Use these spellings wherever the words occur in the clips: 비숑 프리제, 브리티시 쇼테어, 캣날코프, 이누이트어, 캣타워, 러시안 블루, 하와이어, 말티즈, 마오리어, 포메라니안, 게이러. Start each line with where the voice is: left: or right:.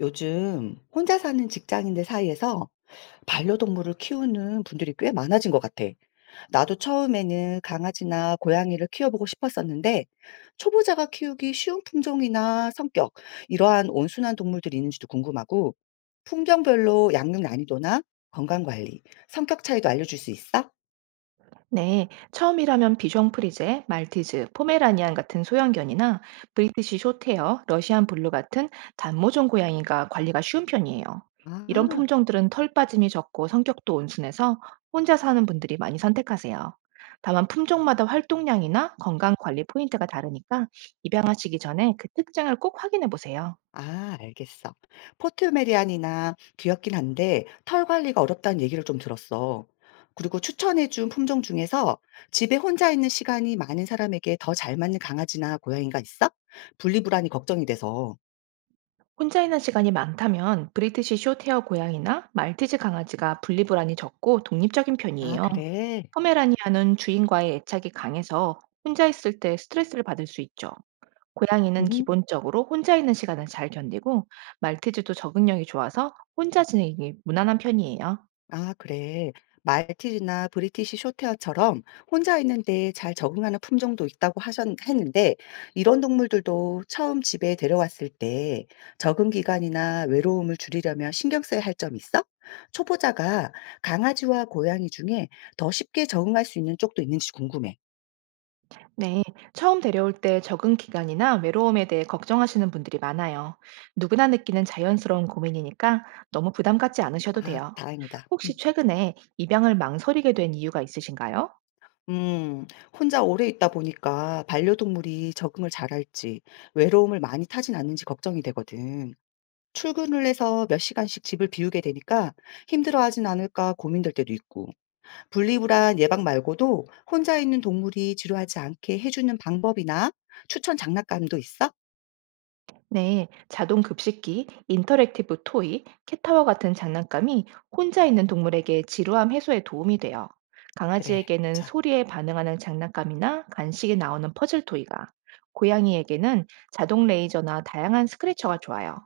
left: 요즘 혼자 사는 직장인들 사이에서 반려동물을 키우는 분들이 꽤 많아진 것 같아. 나도 처음에는 강아지나 고양이를 키워보고 싶었었는데, 초보자가 키우기 쉬운 품종이나 성격, 이러한 온순한 동물들이 있는지도 궁금하고, 품종별로 양육 난이도나 건강 관리, 성격 차이도 알려줄 수 있어?
right: 네, 처음이라면 비숑 프리제, 말티즈, 포메라니안 같은 소형견이나 브리티시 쇼테어, 러시안 블루 같은 단모종 고양이가 관리가 쉬운 편이에요. 이런
left: 아,
right: 품종들은 털 빠짐이 적고 성격도 온순해서 혼자 사는 분들이 많이 선택하세요. 다만 품종마다 활동량이나 건강 관리 포인트가 다르니까 입양하시기 전에 그 특징을 꼭 확인해 보세요.
left: 알겠어. 포트메리안이나 귀엽긴 한데 털 관리가 어렵다는 얘기를 좀 들었어. 그리고 추천해 준 품종 중에서 집에 혼자 있는 시간이 많은 사람에게 더 잘 맞는 강아지나 고양이가 있어? 분리불안이 걱정이 돼서.
right: 혼자 있는 시간이 많다면 브리티시 숏헤어 고양이나 말티즈 강아지가 분리불안이 적고 독립적인
left: 아
right: 편이에요.
left: 그래?
right: 포메라니아는 주인과의 애착이 강해서 혼자 있을 때 스트레스를 받을 수 있죠. 고양이는
left: 음.
right: 기본적으로 혼자 있는 시간을 잘 견디고 말티즈도 적응력이 좋아서 혼자 지내기 무난한 편이에요.
left: 아, 그래. 말티즈나 브리티시 쇼테어처럼 혼자 있는데 잘 적응하는 품종도 있다고 했는데, 이런 동물들도 처음 집에 데려왔을 때 적응 기간이나 외로움을 줄이려면 신경 써야 할 점 있어? 초보자가 강아지와 고양이 중에 더 쉽게 적응할 수 있는 쪽도 있는지 궁금해.
right: 네, 처음 데려올 때 적응 기간이나 외로움에 대해 걱정하시는 분들이 많아요. 누구나 느끼는 자연스러운 고민이니까 너무 부담 갖지 않으셔도
left: 아,
right: 돼요.
left: 다행이다.
right: 혹시 최근에 입양을 망설이게 된 이유가 있으신가요?
left: 음, 혼자 오래 있다 보니까 반려동물이 적응을 잘할지, 외로움을 많이 타진 않는지 걱정이 되거든. 출근을 해서 몇 시간씩 집을 비우게 되니까 힘들어하진 않을까 고민될 때도 있고, 분리불안 예방 말고도 혼자 있는 동물이 지루하지 않게 해주는 방법이나 추천 장난감도 있어?
right: 네, 자동 급식기, 인터랙티브 토이, 캣타워 같은 장난감이 혼자 있는 동물에게 지루함 해소에 도움이 돼요.
left: 그래,
right: 강아지에게는
left: 맞아.
right: 소리에 반응하는 장난감이나 간식이 나오는 퍼즐 토이가, 고양이에게는 자동 레이저나 다양한 스크래쳐가 좋아요.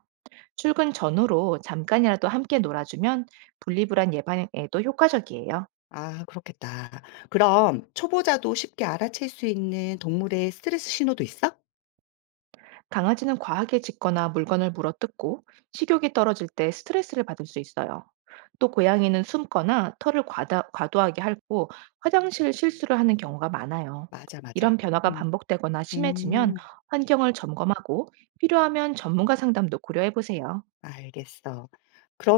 right: 출근 전후로 잠깐이라도 함께 놀아주면 분리불안 예방에도 효과적이에요.
left: 아, 그렇겠다. 그럼 초보자도 쉽게 알아챌 수 있는 동물의 스트레스 신호도 있어?
right: 강아지는 과하게 짖거나 물건을 물어뜯고 식욕이 떨어질 때 스트레스를 받을 수 있어요. 또 고양이는 숨거나 털을 과도하게 핥고 화장실 실수를 하는 경우가 많아요.
left: 맞아, 맞아.
right: 이런 변화가
left: 음,
right: 반복되거나 심해지면
left: 음.
right: 환경을 점검하고 필요하면 전문가 상담도 고려해 보세요.
left: 알겠어.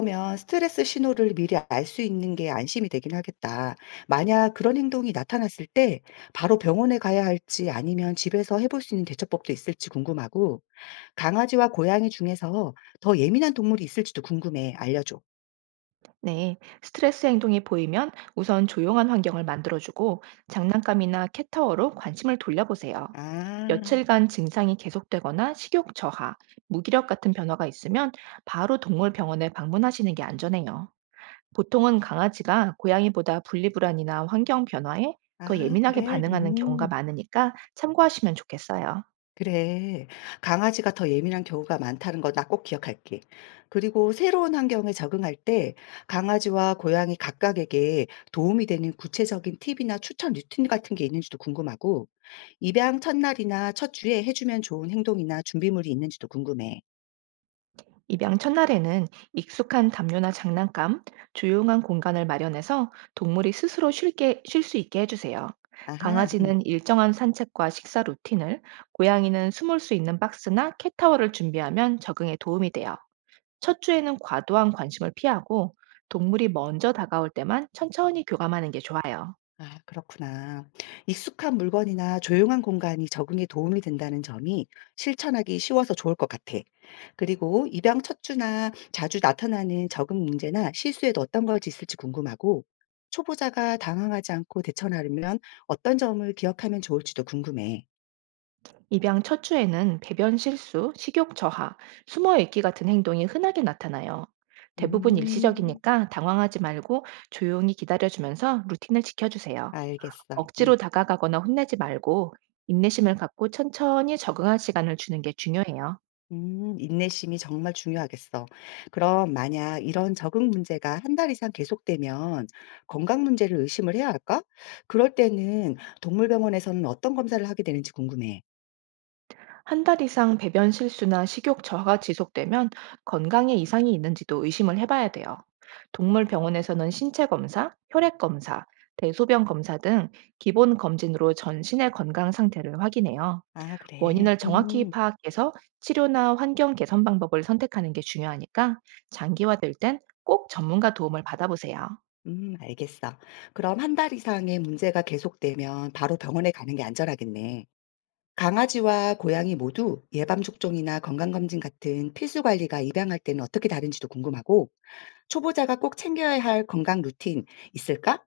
left: 그러면 스트레스 신호를 미리 알 수 있는 게 안심이 되긴 하겠다. 만약 그런 행동이 나타났을 때 바로 병원에 가야 할지 아니면 집에서 해볼 수 있는 대처법도 있을지 궁금하고, 강아지와 고양이 중에서 더 예민한 동물이 있을지도 궁금해. 알려줘.
right: 네, 스트레스 행동이 보이면 우선 조용한 환경을 만들어주고 장난감이나 캣타워로 관심을 돌려보세요.
left: 아,
right: 며칠간 증상이 계속되거나 식욕 저하, 무기력 같은 변화가 있으면 바로 동물병원에 방문하시는 게 안전해요. 보통은 강아지가 고양이보다 분리불안이나 환경 변화에 더 예민하게
left: 그래?
right: 반응하는 경우가
left: 음.
right: 많으니까 참고하시면 좋겠어요.
left: 그래. 강아지가 더 예민한 경우가 많다는 거 나 꼭 기억할게. 그리고 새로운 환경에 적응할 때 강아지와 고양이 각각에게 도움이 되는 구체적인 팁이나 추천 루틴 같은 게 있는지도 궁금하고, 입양 첫날이나 첫 주에 해주면 좋은 행동이나 준비물이 있는지도 궁금해.
right: 입양 첫날에는 익숙한 담요나 장난감, 조용한 공간을 마련해서 동물이 스스로 쉴 수 있게 해주세요.
left: 아하,
right: 강아지는 일정한 산책과 식사 루틴을, 고양이는 숨을 수 있는 박스나 캣타워를 준비하면 적응에 도움이 돼요. 첫 주에는 과도한 관심을 피하고 동물이 먼저 다가올 때만 천천히 교감하는 게 좋아요.
left: 아 그렇구나. 익숙한 물건이나 조용한 공간이 적응에 도움이 된다는 점이 실천하기 쉬워서 좋을 것 같아. 그리고 입양 첫 주나 자주 나타나는 적응 문제나 실수에도 어떤 것이 있을지 궁금하고, 초보자가 당황하지 않고 대처하려면 어떤 점을 기억하면 좋을지도 궁금해.
right: 입양 첫 주에는 배변 실수, 식욕 저하, 숨어 있기 같은 행동이 흔하게 나타나요. 대부분
left: 음.
right: 일시적이니까 당황하지 말고 조용히 기다려주면서 루틴을 지켜주세요.
left: 알겠어.
right: 억지로
left: 음.
right: 다가가거나 혼내지 말고 인내심을 갖고 천천히 적응할 시간을 주는 게 중요해요.
left: 인내심이 정말 중요하겠어. 그럼 만약 이런 적응 문제가 한 달 이상 계속되면 건강 문제를 의심을 해야 할까? 그럴 때는 동물병원에서는 어떤 검사를 하게 되는지 궁금해.
right: 한 달 이상 배변 실수나 식욕 저하가 지속되면 건강에 이상이 있는지도 의심을 해봐야 돼요. 동물 병원에서는 신체 검사, 혈액 검사, 대소변 검사 등 기본 검진으로 전신의 건강 상태를 확인해요.
left: 아, 그래.
right: 원인을 정확히 파악해서 치료나 환경 개선 방법을 선택하는 게 중요하니까 장기화될 땐 꼭 전문가 도움을 받아보세요.
left: 알겠어. 그럼 한 달 이상의 문제가 계속되면 바로 병원에 가는 게 안전하겠네. 강아지와 고양이 모두 예방접종이나 건강검진 같은 필수 관리가 입양할 때는 어떻게 다른지도 궁금하고, 초보자가 꼭 챙겨야 할 건강 루틴 있을까?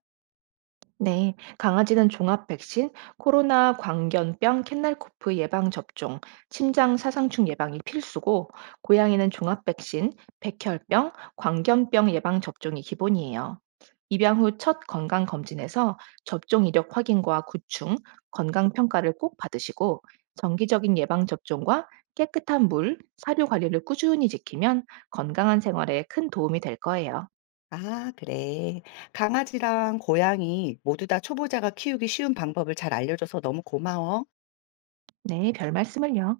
right: 네, 강아지는 종합 백신, 코로나, 광견병, 캣날코프 예방 접종, 침장 사상충 예방이 필수고, 고양이는 종합 백신, 백혈병, 광견병 예방 접종이 기본이에요. 입양 후 첫 건강 검진에서 접종 이력 확인과 구충, 건강 평가를 꼭 받으시고, 정기적인 예방 접종과 깨끗한 물, 사료 관리를 꾸준히 지키면 건강한 생활에 큰 도움이 될 거예요.
left: 아, 그래. 강아지랑 고양이 모두 다 초보자가 키우기 쉬운 방법을 잘 알려줘서 너무 고마워.
right: 네, 별 말씀을요.